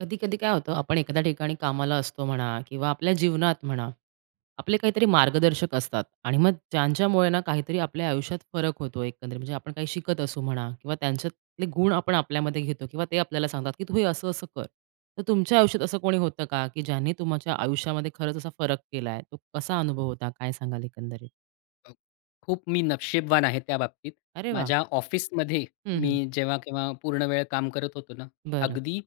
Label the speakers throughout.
Speaker 1: कधी-कधी काय होतं, आपण एखाद्या ठिकाणी कामाला असतो म्हणा किंवा आपल्या जीवनात म्हणा, आपले काहीतरी मार्गदर्शक असतात आणि मग ज्यांच्यामुळे ना काहीतरी आपल्या आयुष्यात फरक होतो एकंदरीत. म्हणजे आपण काही शिकत असू म्हणा किंवा त्यांच्यातले गुण आपण आपल्यामध्ये घेतो किंवा ते आपल्याला सांगतात, की "तू हे असं-असं कर." तर तुमच्या आयुष्यात असं कोणी होतं का, की ज्यांनी तुमच्या आयुष्यामध्ये खरंच असा फरक केलाय? तो कसा अनुभव होता? काय सांगाल एकंदरीत?
Speaker 2: अ, खूप मी नशीबवान आहे त्या बाबतीत.
Speaker 1: अरे वाह!
Speaker 2: माझ्या ऑफिसमध्ये
Speaker 1: हं,
Speaker 2: मी
Speaker 1: हं.
Speaker 2: जेव्हा-केव्हा पूर्णवेळ काम करत होतो ना,
Speaker 1: बरं.
Speaker 2: अगदी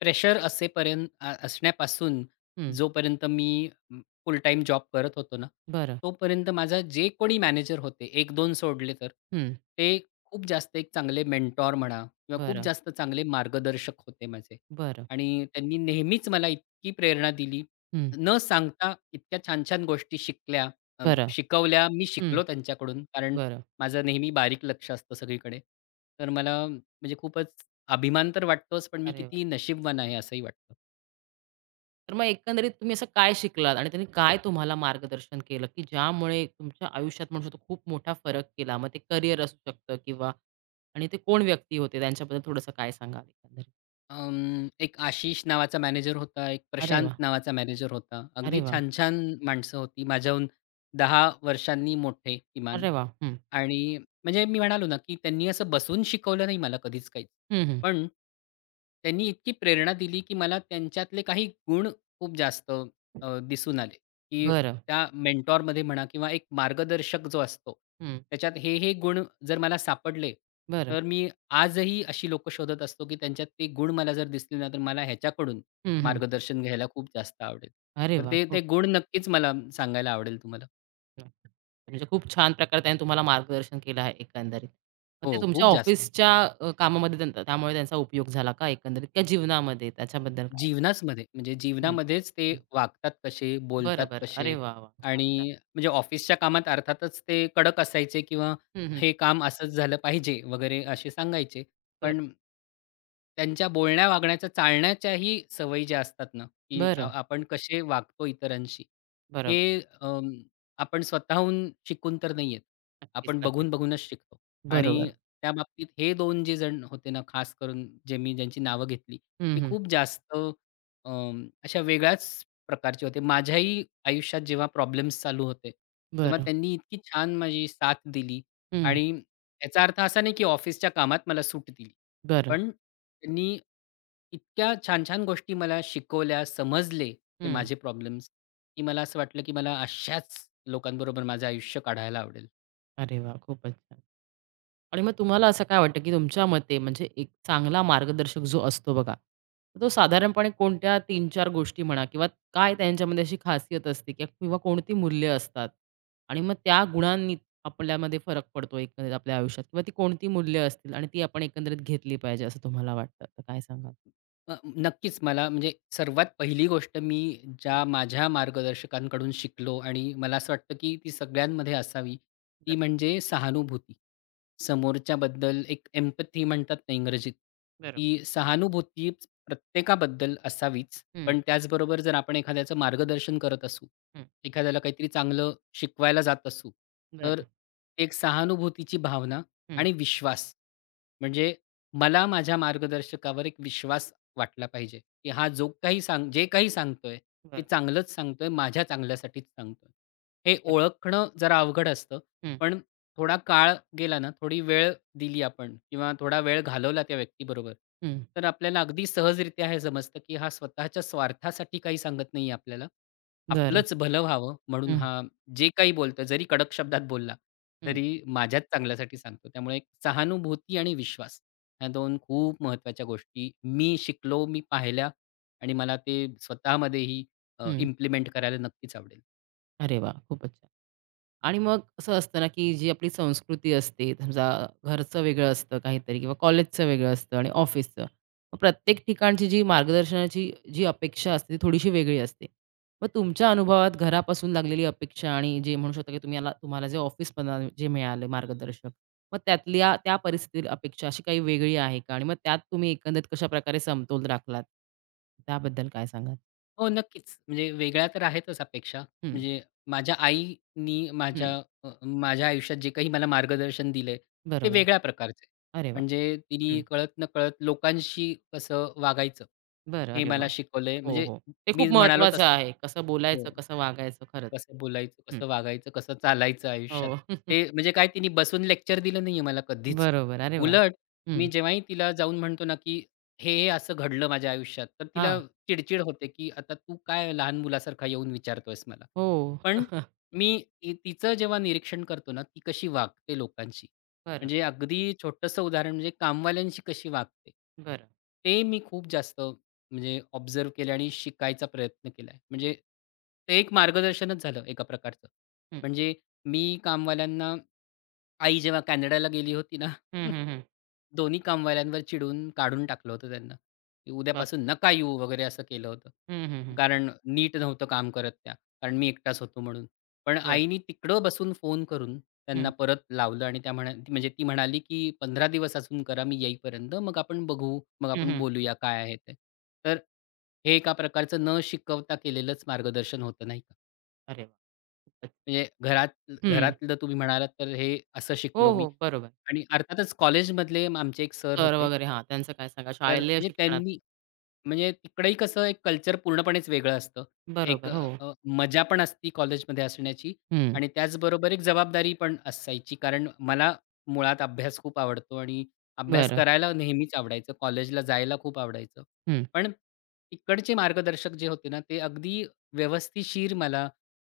Speaker 2: प्रेशर असेपर्यंत असण्यापासून
Speaker 1: हं.
Speaker 2: जोपर्यंत मी फुल टाईम जॉब करत होतो ना,
Speaker 1: बरं.
Speaker 2: तोपर्यंत माझा जे कोणी मॅनेजर होते एक दोन सोडले तर,
Speaker 1: हं.
Speaker 2: ते खूप जास्त एक चांगले मेंटॉर म्हणा किंवा खूप
Speaker 1: बरं.
Speaker 2: जास्त चांगले मार्गदर्शक होते माझे.
Speaker 1: बरं.
Speaker 2: आणि त्यांनी नेहमीच मला इतकी प्रेरणा दिली,
Speaker 1: हं.
Speaker 2: न सांगता इतक्या छान-छान गोष्टी
Speaker 1: बरं.
Speaker 2: शिकवल्या. मी
Speaker 1: हं.
Speaker 2: शिकलो त्यांच्याकडून, कारण
Speaker 1: बरं.
Speaker 2: माझं नेहमी बारीक लक्ष असतं सगळीकडे. तर मला म्हणजे खूपच अभिमान तर वाटतोच, पण मी
Speaker 1: अरे
Speaker 2: किती
Speaker 1: वाह!
Speaker 2: नशीबवान आहे असंही वाटतं.
Speaker 1: तर मग एकंदरीत तुम्ही असं काय शिकलात आणि त्यांनी काय तुम्हाला मार्गदर्शन केलं, की ज्यामुळे तुमच्या आयुष्यात म्हणू शकतो खूप मोठा फरक केला? मग ते करियर असू शकतं किंवा आणि ते कोण व्यक्ती होते त्यांच्याबद्दल थोडंसं काय सांगाल एकंदरीत?
Speaker 2: एक आशिष नावाचा मॅनेजर होता, एक
Speaker 1: अरे
Speaker 2: प्रशांत
Speaker 1: वाह!
Speaker 2: नावाचा मॅनेजर होता.
Speaker 1: अरे
Speaker 2: अगदी
Speaker 1: वाह!
Speaker 2: छान-छान माणसं होती. माझ्याहून 10 वर्षांनी मोठे किमान.
Speaker 1: अरे वाह! हं.
Speaker 2: आणि म्हणजे मी म्हणालो ना, की त्यांनी असं बसून शिकवलं नाही मला कधीच काहीच.
Speaker 1: हं, हं.
Speaker 2: पण त्यांनी इतकी प्रेरणा दिली, की मला त्यांच्यातले काही गुण खूप जास्त दिसून आले. की
Speaker 1: बरं.
Speaker 2: त्या मेंटॉरमध्ये म्हणा किंवा एक मार्गदर्शक जो असतो,
Speaker 1: हं.
Speaker 2: त्याच्यात हे गुण जर मला सापडले,
Speaker 1: बरं.
Speaker 2: तर मी आजही अशी लोकं शोधत असतो, की त्यांच्यात ते गुण मला जर दिसले ना, तर मला ह्याच्याकडून
Speaker 1: हं, हं.
Speaker 2: मार्गदर्शन घ्यायला खूप जास्त आवडेल.
Speaker 1: अरे
Speaker 2: तर
Speaker 1: वाह!
Speaker 2: ते
Speaker 1: खूप
Speaker 2: गुण नक्कीच मला सांगायला आवडेल तुम्हाला.
Speaker 1: छान. म्हणजे खूप छान प्रकारे त्यांनी तुम्हाला मार्गदर्शन केलं आहे एकंदरीत. मग ते
Speaker 2: हो,
Speaker 1: तुमच्या
Speaker 2: खूप जास्त.
Speaker 1: ऑफिसच्या कामामध्ये त्यामुळे त्यांचा उपयोग झाला का एकंदरीत? का जीवनामध्ये त्याच्याबद्दल काय?
Speaker 2: जीवनाचमध्ये म्हणजे
Speaker 1: हं, हं.
Speaker 2: जीवनामध्येच ते वागतात कसे,
Speaker 1: बरं,
Speaker 2: बोलतात
Speaker 1: बरं. अरे
Speaker 2: कसे.
Speaker 1: वाह! वाह! छान, छान.
Speaker 2: आणि म्हणजे ऑफिसच्या कामात अर्थातच ते कडक असायचे किंवा
Speaker 1: हं, हं.
Speaker 2: हे काम असंच झालं पाहिजे वगैरे असे सांगायचे.
Speaker 1: बरं.
Speaker 2: पण त्यांच्या बोलण्या, वागण्याच्या, चालण्याच्याही सवयी ज्या असतात ना, की
Speaker 1: बरं,
Speaker 2: आपण कसे वागतो इतरांशी,
Speaker 1: बरोबर.
Speaker 2: हे आपण स्वतःहून शिकून तर नाही येत.
Speaker 1: नक्कीच,
Speaker 2: आपण
Speaker 1: नक्कीच.
Speaker 2: बघून, बघूनच शिकतो आणि
Speaker 1: बरोबर.
Speaker 2: त्याबाबतीत हे 2 जे जण होते ना, खास करून जे मी ज्यांची नावं घेतली,
Speaker 1: हं,
Speaker 2: ते
Speaker 1: हं.
Speaker 2: खूप जास्त अशा वेगळ्याच प्रकारचे होते. माझ्याही आयुष्यात जेव्हा प्रॉब्लेम्स चालू होते, तेव्हा
Speaker 1: बरं.
Speaker 2: त्यांनी इतकी छान माझी साथ दिली
Speaker 1: हं.
Speaker 2: आणि याचा अर्थ असा नाही, की ऑफिसच्या कामात मला सूट दिली.
Speaker 1: बरं.
Speaker 2: पण त्यांनी इतक्या छान-छान गोष्टी मला शिकवल्या, समजले ते
Speaker 1: हं.
Speaker 2: माझे प्रॉब्लेम्स, की मला असं वाटलं, की मला अशाच लोकांबरोबर माझं आयुष्य काढायला आवडेल.
Speaker 1: अरे वाह! खूपच छान. आणि मग तुम्हाला असं काय वाटतं, की तुमच्या मते म्हणजे एक चांगला मार्गदर्शक जो असतो बघा, तर तो साधारणपणे कोणत्या 3-4 गोष्टी म्हणा किंवा काय त्यांच्यामध्ये अशी खासियत असते किंवा किंवा कोणती मूल्य असतात आणि मग त्या गुणांनी आपल्यामध्ये फरक पडतो एकंदरीत आपल्या आयुष्यात किंवा ती कोणती मूल्य असतील आणि ती आपण एकंदरीत घेतली पाहिजे असं तुम्हाला वाटतं, तर काय सांगाल?
Speaker 2: नक्कीच मला म्हणजे सर्वात पहिली गोष्ट मी
Speaker 1: हं.
Speaker 2: ज्या माझ्या मार्गदर्शकांकडून शिकलो आणि मला असं वाटतं की ती सगळ्यांमध्ये असावी ती म्हणजे सहानुभूती समोरच्याबद्दल एक एम्पथी म्हणतात ना इंग्रजीत,
Speaker 1: बरोबर.
Speaker 2: ती सहानुभूती प्रत्येकाबद्दल असावीच.
Speaker 1: हं,
Speaker 2: पण त्याचबरोबर जर आपण एखाद्याचं मार्गदर्शन करत असू,
Speaker 1: हं.
Speaker 2: एखाद्याला काहीतरी चांगलं शिकवायला जात असू, तर
Speaker 1: बरं.
Speaker 2: एक सहानुभूतीची भावना
Speaker 1: हं.
Speaker 2: आणि विश्वास. म्हणजे मला माझ्या मार्गदर्शकावर एक विश्वास वाटला पाहिजे, की हा जो काही सांग जे काही सांगतोय, ते
Speaker 1: बरं.
Speaker 2: चांगलंच सांगतोय, माझ्या चांगल्यासाठीच सांगतोय. हे
Speaker 1: करेक्ट.
Speaker 2: ओळखणं जरा अवघड असतं.
Speaker 1: हं,
Speaker 2: पण थोडा काळ गेला ना, थोडी वेळ दिली आपण किंवा थोडा वेळ घालवला त्या व्यक्तीबरोबर,
Speaker 1: हं.
Speaker 2: तर आपल्याला अगदी सहजरित्या हे समजतं, की हा स्वतःच्या स्वार्थासाठी काही सांगत नाही आहे आपल्याला.
Speaker 1: बरं.
Speaker 2: आपलंच भलं व्हावं म्हणून
Speaker 1: हं,
Speaker 2: हा जे काही बोलतो, जरी कडक शब्दात बोलला,
Speaker 1: हं,
Speaker 2: तरी माझ्याच चांगल्यासाठी सांगतो. त्यामुळे एक सहानुभूती आणि विश्वास ह्या 2 खूप महत्त्वाच्या गोष्टी मी शिकलो, मी पाहिल्या आणि मला ते स्वतःमध्येही
Speaker 1: हं.
Speaker 2: इम्प्लिमेंट करायला नक्कीच आवडेल.
Speaker 1: अरे वाह! खूपच छान. आणि मग असं असतं ना, की जी आपली संस्कृती असते, समजा घरचं वेगळं असतं काहीतरी किंवा कॉलेजचं वेगळं असतं आणि ऑफिसचं. मग प्रत्येक ठिकाणची जी मार्गदर्शनाची जी अपेक्षा असते, ती थोडीशी वेगळी असते. मग तुमच्या अनुभवात घरापासून लागलेली अपेक्षा आणि जे म्हणू शकता, की तुम्हाला तुम्हाला जे ऑफिसमधनं जे मिळाले मार्गदर्शक, मग त्यातल्या त्या परिस्थितीतील अपेक्षा अशी काही वेगळी आहे का? आणि मग त्यात तुम्ही एकंदरीत कशाप्रकारे समतोल राखलात? त्याबद्दल काय सांगाल?
Speaker 2: हो, नक्कीच. म्हणजे वेगळ्या तर आहेतच अपेक्षा.
Speaker 1: हं,
Speaker 2: म्हणजे माझ्या आईनी
Speaker 1: हं.
Speaker 2: माझ्या अ, माझ्या आयुष्यात जे काही मला मार्गदर्शन दिलंय, ते
Speaker 1: बरोबर.
Speaker 2: वेगळ्या प्रकारचं आहे.
Speaker 1: अरे वाह!
Speaker 2: म्हणजे तिने
Speaker 1: हं.
Speaker 2: कळत-नकळत लोकांशी कसं वागायचं,
Speaker 1: बरं.
Speaker 2: हे
Speaker 1: अरे
Speaker 2: मला
Speaker 1: वाह!
Speaker 2: शिकवलंय.
Speaker 1: हो,
Speaker 2: म्हणजे
Speaker 1: हो. ते
Speaker 2: मी
Speaker 1: खूप
Speaker 2: म्हणालो
Speaker 1: महत्वाचं
Speaker 2: तसं.
Speaker 1: आहे. कसं
Speaker 2: हो.
Speaker 1: बोलायचं, कसं वागायचं खरंच.
Speaker 2: कसं बोलायचं,
Speaker 1: हं.
Speaker 2: कसं वागायचं, कसं चालायचं आयुष्यात.
Speaker 1: हो.
Speaker 2: ते म्हणजे काय तिने बसून लेक्चर दिलं नाहीये मला कधीच.
Speaker 1: बरोबर. अरे वाह!
Speaker 2: उलट मी
Speaker 1: हं.
Speaker 2: जेव्हाही तिला जाऊन म्हणतो ना, की "हे असं घडलं माझ्या आयुष्यात." तर
Speaker 1: हां.
Speaker 2: तिला चिडचिड होते, की "आता तू काय लहान मुलासारखा येऊन विचारतोयस मला."
Speaker 1: हो.
Speaker 2: पण मी ती तिचं जेव्हा निरीक्षण करतो ना, ती कशी वागते लोकांशी.
Speaker 1: बरं,
Speaker 2: म्हणजे अगदी छोटंसं उदाहरण म्हणजे कामवाल्यांशी कशी वागते.
Speaker 1: बरं.
Speaker 2: ते मी खूप जास्त म्हणजे ऑब्झर्व्ह केले आणि शिकायचा प्रयत्न केलाय. म्हणजे ते एक मार्गदर्शनच झालं एका प्रकारचं.
Speaker 1: हं.
Speaker 2: म्हणजे मी कामवाल्यांना आई जेव्हा कॅनडाला गेली होती ना,
Speaker 1: हं, हं, हं.
Speaker 2: दोन्ही कामवाल्यांवर चिडून काढून टाकलं होतं त्यांना, की
Speaker 1: बाप
Speaker 2: उद्यापासून नका येऊ वगैरे असं केलं होतं.
Speaker 1: हं, हं, हं.
Speaker 2: कारण नीट नव्हतं काम करत त्या, कारण मी एकटाच होतो म्हणून. पण
Speaker 1: बरं.
Speaker 2: आईनी तिकडं बसून फोन करून
Speaker 1: हं.
Speaker 2: त्यांना परत लावलं आणि म्हणजे ती म्हणाली, की "15 दिवस अजून करा मी येईपर्यंत, मग आपण बघू, मग
Speaker 1: हं,
Speaker 2: आपण
Speaker 1: हं.
Speaker 2: बोलूया काय आहे ते." तर हे एका प्रकारचं न शिकवता केलेलंच मार्गदर्शन होतं, नाही
Speaker 1: अरे वाह! खूपच
Speaker 2: म्हणजे घरात
Speaker 1: हं.
Speaker 2: घरातलं तुम्ही म्हणालात तर हे असं
Speaker 1: हो,
Speaker 2: शिकलो मी
Speaker 1: हो. बरोबर.
Speaker 2: आणि अर्थातच कॉलेजमधले आमचे एक सर
Speaker 1: सर
Speaker 2: होते.
Speaker 1: वगैरे हां, त्यांचं काय सांगा
Speaker 2: तर
Speaker 1: शालेय
Speaker 2: म्हणजे
Speaker 1: शिक्षणात.
Speaker 2: त्यांनी म्हणजे तिकडेही कसं एक कल्चर पूर्णपणेच वेगळं असतं. एक
Speaker 1: बरोबर. हो.
Speaker 2: मजा पण असती कॉलेजमध्ये असण्याची
Speaker 1: हं.
Speaker 2: आणि त्याचबरोबर एक जबाबदारी पण असायची. कारण मला मुळात अभ्यास खूप आवडतो आणि अभ्यास
Speaker 1: बरं.
Speaker 2: करायला नेहमीच आवडायचं. कॉलेजला जायला खूप आवडायचं.
Speaker 1: हं,
Speaker 2: पण तिकडचे मार्गदर्शक जे होते ना, ते अगदी व्यवस्थिशीर मला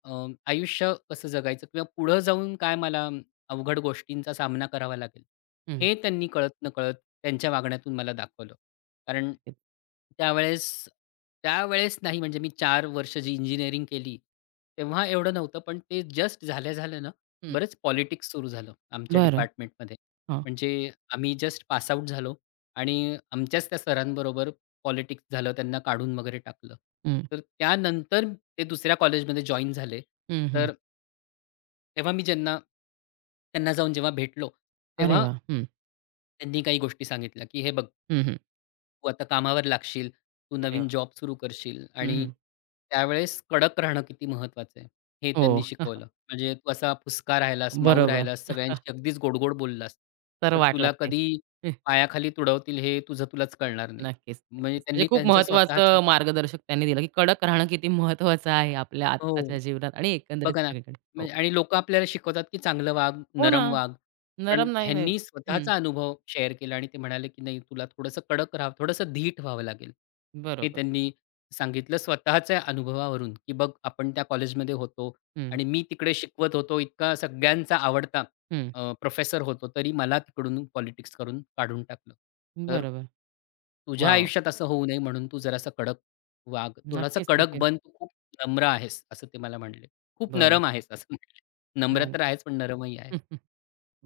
Speaker 2: अ, आयुष्य कसं जगायचं किंवा पुढं जाऊन काय मला अवघड गोष्टींचा सामना करावा लागेल,
Speaker 1: हं.
Speaker 2: हे त्यांनी कळत-नकळत त्यांच्या वागण्यातून मला दाखवलं. कारण त्यावेळेस त्यावेळेस नाही म्हणजे मी 4 वर्ष जी इंजिनिअरिंग केली, तेव्हा एवढं नव्हतं. पण ते जस्ट झाल्या-झाल्या ना,
Speaker 1: हं.
Speaker 2: बरंच पॉलिटिक्स सुरू झालं आमच्या
Speaker 1: बरं.
Speaker 2: डिपार्टमेंटमध्ये.
Speaker 1: हां.
Speaker 2: म्हणजे आम्ही जस्ट पास आउट झालो आणि आमच्याच त्या सरांबरोबर पॉलिटिक्स झालं. त्यांना काढून वगैरे टाकलं.
Speaker 1: हं.
Speaker 2: तर त्यानंतर ते दुसऱ्या कॉलेजमध्ये जॉइन झाले.
Speaker 1: हं, हं.
Speaker 2: तर तेव्हा मी ज्यांना त्यांना जाऊन जेव्हा भेटलो,
Speaker 1: अरे
Speaker 2: तेव्हा
Speaker 1: वाह! हं.
Speaker 2: त्यांनी काही गोष्टी सांगितल्या, की "हे बघ,
Speaker 1: हं, हं.
Speaker 2: तू आता कामावर लागशील, तू
Speaker 1: अरे
Speaker 2: नवीन
Speaker 1: वाह!
Speaker 2: जॉब सुरू करशील
Speaker 1: हं,
Speaker 2: आणि
Speaker 1: हं.
Speaker 2: त्यावेळेस कडक राहणं किती महत्त्वाचं आहे, हे त्यांनी
Speaker 1: हो.
Speaker 2: शिकवलं. म्हणजे तू असा फुसका राहिलास, माऊ
Speaker 1: बरोबर.
Speaker 2: राहिलास, सगळ्यांशी अगदीच गोडगोड गोड बोललास,
Speaker 1: तर
Speaker 2: तर
Speaker 1: वाट
Speaker 2: तुला
Speaker 1: लागते.
Speaker 2: कधी
Speaker 1: हं,
Speaker 2: पायाखाली तुडवतील हे तुझं तुलाच कळणार नाही.
Speaker 1: नक्कीच,
Speaker 2: म्हणजे
Speaker 1: नक्कीच. म्हणजे
Speaker 2: त्यांनी
Speaker 1: खूप
Speaker 2: त्यांचा स्वतःचा
Speaker 1: महत्त्वाचं मार्गदर्शक त्यांनी दिलं, की कडक राहणं किती महत्त्वाचं आहे आपल्या
Speaker 2: हो.
Speaker 1: आत्ताच्या जीवनात आणि एकंदरीत
Speaker 2: बघा ना,
Speaker 1: सगळीकडे. हो.
Speaker 2: म्हणजे आणि लोकं आपल्याला शिकवतात, की चांगलं वाग,
Speaker 1: हो ना.
Speaker 2: नरम वाग. पण
Speaker 1: नरम नाही, नाही.
Speaker 2: ह्यांनी
Speaker 1: हं.
Speaker 2: स्वतःचा अनुभव शेअर केला आणि ते म्हणाले, की "नाही, तुला थोडंसं कडक राहावं, थोडंसं धीट व्हावं लागेल." हे
Speaker 1: बरोबर.
Speaker 2: त्यांनी सांगितलं स्वतःच्या अनुभवावरून, की "बघ, आपण त्या कॉलेजमध्ये होतो
Speaker 1: हं,
Speaker 2: आणि मी तिकडे शिकवत होतो, इतका सगळ्यांचा आवडता
Speaker 1: हं.
Speaker 2: प्रोफेसर होतो, तरी मला तिकडून पॉलिटिक्स करून काढून टाकलं. तर
Speaker 1: बरोबर.
Speaker 2: तुझ्या
Speaker 1: वाह! वाह!
Speaker 2: आयुष्यात असं होऊ नये म्हणून तू जरासा कडक वाग, थोडासा
Speaker 1: नक्कीच,
Speaker 2: कडक
Speaker 1: नक्कीच.
Speaker 2: बन, तू खूप नम्र आहेस." असं ते मला म्हणाले. खूप
Speaker 1: बरं.
Speaker 2: नरम आहेस असं म्हणेल.
Speaker 1: नाही,
Speaker 2: नम्र
Speaker 1: नाही.
Speaker 2: तर आहेच, पण नरमही आहे.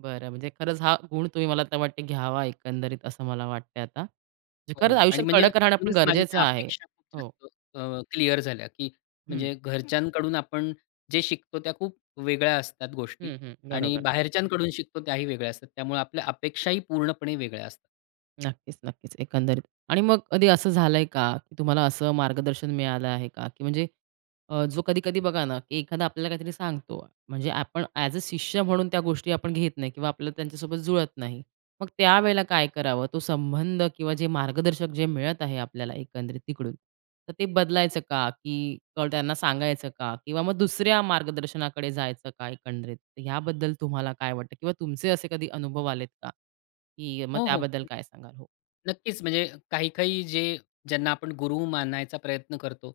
Speaker 1: बरं. म्हणजे खरंच हा गुण तुम्ही मला तर वाटते घ्यावा एकंदरीत असं मला वाटतंय आता. म्हणजे खरंच
Speaker 2: हो आणि
Speaker 1: आयुष्यात
Speaker 2: म्हणजे
Speaker 1: कडक राहणं पण
Speaker 2: म्हणूनच माझ्या
Speaker 1: गरजेचं
Speaker 2: त्या
Speaker 1: आहे.
Speaker 2: अपेक्षा खूप
Speaker 1: हो.
Speaker 2: जास्त क्लिअर झाल्या, की
Speaker 1: हं.
Speaker 2: म्हणजे घरच्यांकडून आपण जे शिकतो त्या खूप वेगळ्या असतात गोष्टी
Speaker 1: हं, हं.
Speaker 2: आणि
Speaker 1: बरोबर.
Speaker 2: बाहेरच्यांकडून शिकतो त्याही वेगळ्या असतात. त्यामुळे आपल्या अपेक्षाही पूर्णपणे वेगळ्या असतात.
Speaker 1: नक्कीच, नक्कीच. एकंदरीत आणि मग कधी असं झालंय का, की तुम्हाला असं मार्गदर्शन मिळालं आहे का? की म्हणजे जो कधी-कधी बघा ना, की एखादा आपल्याला काहीतरी सांगतो, म्हणजे आपण ॲज अ शिष्य म्हणून त्या गोष्टी आपण घेत नाही किंवा आपल्याला त्यांच्यासोबत जुळत नाही. मग त्यावेळेला काय करावं? तो संबंध किंवा जे मार्गदर्शक जे मिळत आहे आपल्याला एकंदरीत तिकडून, तर ते बदलायचं का? की त्यांना सांगायचं का? किंवा मग दुसऱ्या मार्गदर्शनाकडे जायचं का एकंदरीत? याबद्दल तुम्हाला काय वाटतं? किंवा तुमचे असे कधी अनुभव आलेत का? की मग
Speaker 2: हो, हो.
Speaker 1: त्याबद्दल काय सांगाल? हो.
Speaker 2: नक्कीच. म्हणजे काही-काही जे ज्यांना आपण गुरु मानायचा प्रयत्न करतो,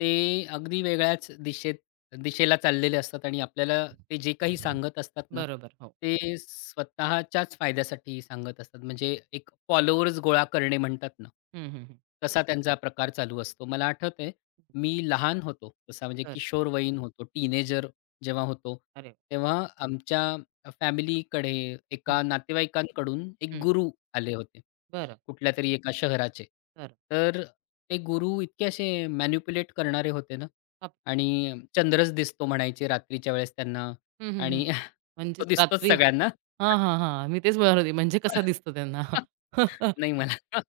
Speaker 2: ते अगदी वेगळ्याच दिशेला चाललेले असतात आणि आपल्याला ते जे काही सांगत असतात ना,
Speaker 1: बरोबर. हो.
Speaker 2: ते स्वतःच्याच फायद्यासाठी सांगत असतात. म्हणजे एक फॉलोअर्स गोळा करणे म्हणतात ना,
Speaker 1: हं, हं, हं.
Speaker 2: तसा त्यांचा प्रकार चालू असतो. मला आठवतंय, मी लहान होतो, तसा म्हणजे
Speaker 1: बरं.
Speaker 2: किशोरवयीन होतो, टीनेजर जेव्हा होतो,
Speaker 1: अरे वाह!
Speaker 2: तेव्हा आमच्या फॅमिलीकडे
Speaker 1: हं,
Speaker 2: एका नातेवाईकांकडून एक
Speaker 1: हं.
Speaker 2: गुरु आले होते,
Speaker 1: बरं,
Speaker 2: कुठल्या तरी एका शहराचे.
Speaker 1: बरं.
Speaker 2: तर ते गुरु इतके असे मॅनिप्युलेट करणारे होते ना
Speaker 1: हां.
Speaker 2: आणि चंद्रच दिसतो म्हणायचे रात्रीच्या वेळेस त्यांना
Speaker 1: हं, हं, हं.
Speaker 2: आणि तो
Speaker 1: म्हणजेच
Speaker 2: दिसतोच
Speaker 1: रात्री
Speaker 2: सगळ्यांना.
Speaker 1: हां, हां, हां. मी तेच म्हणत होते म्हणजे कसा दिसतो त्यांना?
Speaker 2: नाही मला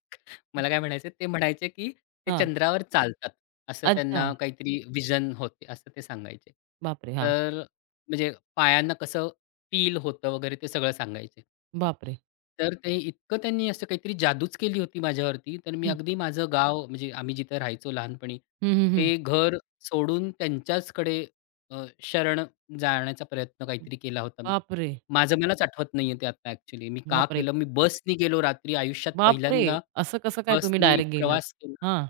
Speaker 2: मला काय म्हणायचं ते म्हणायचे, की ते
Speaker 1: हां.
Speaker 2: चंद्रावर चालतात. असं
Speaker 1: अच्छा.
Speaker 2: त्यांना काहीतरी व्हिजन होते, असं ते सांगायचे.
Speaker 1: बापरे! हां.
Speaker 2: तर म्हणजे पायांना कसं फील होतं वगैरे ते सगळं सांगायचे.
Speaker 1: बापरे!
Speaker 2: तर ते इतकं त्यांनी असं काहीतरी जादूच केली होती माझ्यावरती. तर मी
Speaker 1: हं,
Speaker 2: अगदी माझं गाव म्हणजे आम्ही जिथं राहायचो लहानपणी,
Speaker 1: हं, हं,
Speaker 2: ते
Speaker 1: हं.
Speaker 2: घर सोडून त्यांच्याचकडे शरण जाण्याचा प्रयत्न काहीतरी केला होता मी.
Speaker 1: बापरे!
Speaker 2: माझं मलाच आठवत नाहीये ते आता ॲक्चुअली. मी का
Speaker 1: बापरे!
Speaker 2: केलं? मी बसनी गेलो रात्री आयुष्यात
Speaker 1: बापरे!
Speaker 2: पहिल्यांदा
Speaker 1: असं कसं काय तुम्ही
Speaker 2: बसनी
Speaker 1: डायरेक्ट गेलात?
Speaker 2: प्रवास केला.
Speaker 1: हां.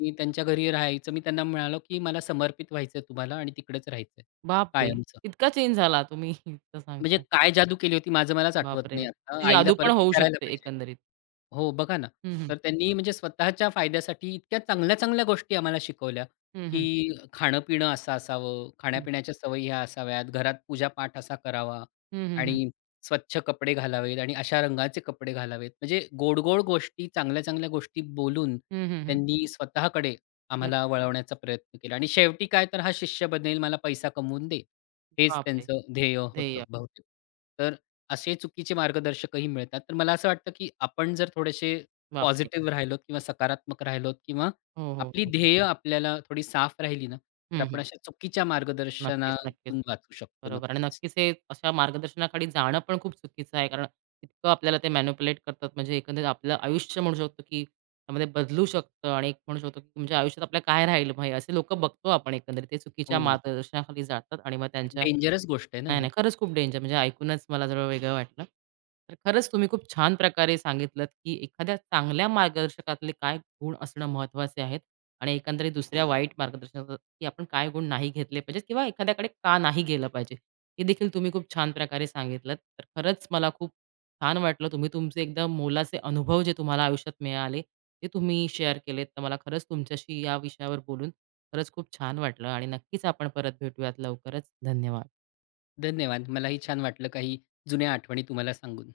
Speaker 2: मी त्यांच्या घरी राहायचं. मी त्यांना म्हणालो, की "मला समर्पित व्हायचंय तुम्हाला आणि तिकडेच राहायचंय
Speaker 1: बापरे!
Speaker 2: कायमचं."
Speaker 1: इतका चेंज झाला तुम्ही इतकं
Speaker 2: म्हणजे
Speaker 1: सांगताय.
Speaker 2: काय जादू केली होती माझं मलाच आठवत
Speaker 1: बापरे!
Speaker 2: नाही आता.
Speaker 1: ती
Speaker 2: आईला
Speaker 1: जादू पण
Speaker 2: परत
Speaker 1: होऊ
Speaker 2: विचारायला
Speaker 1: शकते
Speaker 2: पाहिजे.
Speaker 1: एकंदरीत.
Speaker 2: हो, बघा ना.
Speaker 1: हं, हं.
Speaker 2: तर त्यांनी म्हणजे स्वतःच्या फायद्यासाठी इतक्या चांगल्या-चांगल्या गोष्टी आम्हाला शिकवल्या,
Speaker 1: हं, हं.
Speaker 2: की खाणं-पिणं असं असावं,
Speaker 1: हं.
Speaker 2: खाण्यापिण्याच्या सवयी ह्या असाव्यात, घरात पूजा-पाठ असा करावा
Speaker 1: हं, हं, हं.
Speaker 2: आणि स्वच्छ कपडे घालावेत आणि अशा रंगाचे कपडे घालावेत. म्हणजे गोड-गोड गोष्टी, चांगल्या-चांगल्या गोष्टी बोलून
Speaker 1: हं,
Speaker 2: त्यांनी स्वतःकडे
Speaker 1: बरं.
Speaker 2: आम्हाला वळवण्याचा प्रयत्न केला आणि शेवटी काय तर हा शिष्य बनेल, मला पैसा कमवून देईल. हेच
Speaker 1: बापरे!
Speaker 2: त्यांचं ध्येय
Speaker 1: ध्येय.
Speaker 2: होतं बहुतेक. तर असे चुकीचे मार्गदर्शकही मिळतात. तर मला असं वाटतं, की आपण जर थोडेसे
Speaker 1: बापरे!
Speaker 2: पॉझिटिव्ह राहिलोत किंवा सकारात्मक राहिलोत किंवा
Speaker 1: हो, हो,
Speaker 2: आपली
Speaker 1: हो.
Speaker 2: ध्येय आपल्याला थोडी साफ राहिली ना, तर
Speaker 1: हं,
Speaker 2: आपण
Speaker 1: हं.
Speaker 2: अशा चुकीच्या
Speaker 1: नक्कीच, नक्कीच.
Speaker 2: मार्गदर्शनातून वाचू शकतो
Speaker 1: बरोबर आणि
Speaker 2: नक्कीच.
Speaker 1: नक्कीच हे अशा मार्गदर्शनाखाली जाणं पण खूप चुकीचं आहे. कारण इतकं आपल्याला ते मॅनिप्युलेट करतात म्हणजे एकंदरीत आपलं आयुष्य म्हणू शकतो, की त्यामध्ये बदलू शकतं आणि एक म्हणू शकतो, की तुमच्या आयुष्यात आपल्या काय राहील मग असे लोकं बघतो आपण एकंदरीत. ते चुकीच्या
Speaker 2: हो,
Speaker 1: मार्गदर्शनाखाली जातात आणि मग त्यांच्या
Speaker 2: डेंजरस गोष्ट आहे ना
Speaker 1: नाही,
Speaker 2: ही.
Speaker 1: नाही. खरंच खूप डेंजर म्हणजे ऐकूनच मला जरा वेगळं वाटलं. तर खरंच तुम्ही खूप छान प्रकारे सांगितलंत, की एखाद्या चांगल्या मार्गदर्शकातले काय गुण असणं महत्त्वाचे आहेत आणि एकंदरीत दुसऱ्या वाईट मार्गदर्शनाचा की आपण काय गुण नाही घेतले पाहिजेत किंवा एखाद्याकडे का नाही गेलं पाहिजे. हे देखील तुम्ही खूप छान प्रकारे सांगितलंत. तर खरंच मला खूप छान वाटलं. तुम्ही तुमचे एकदम मोलाचे अनुभव जे तुम्हाला आयुष्यात मिळाले, ते तुम्ही शेअर केलेत. तर मला खरंच तुमच्याशी या विषयावर बोलून खरंच खूप छान वाटलं आणि नक्कीच आपण परत भेटूयात लवकरच. धन्यवाद.
Speaker 2: धन्यवाद. मलाही छान वाटलं काही जुन्या आठवणी तुम्हाला सांगून.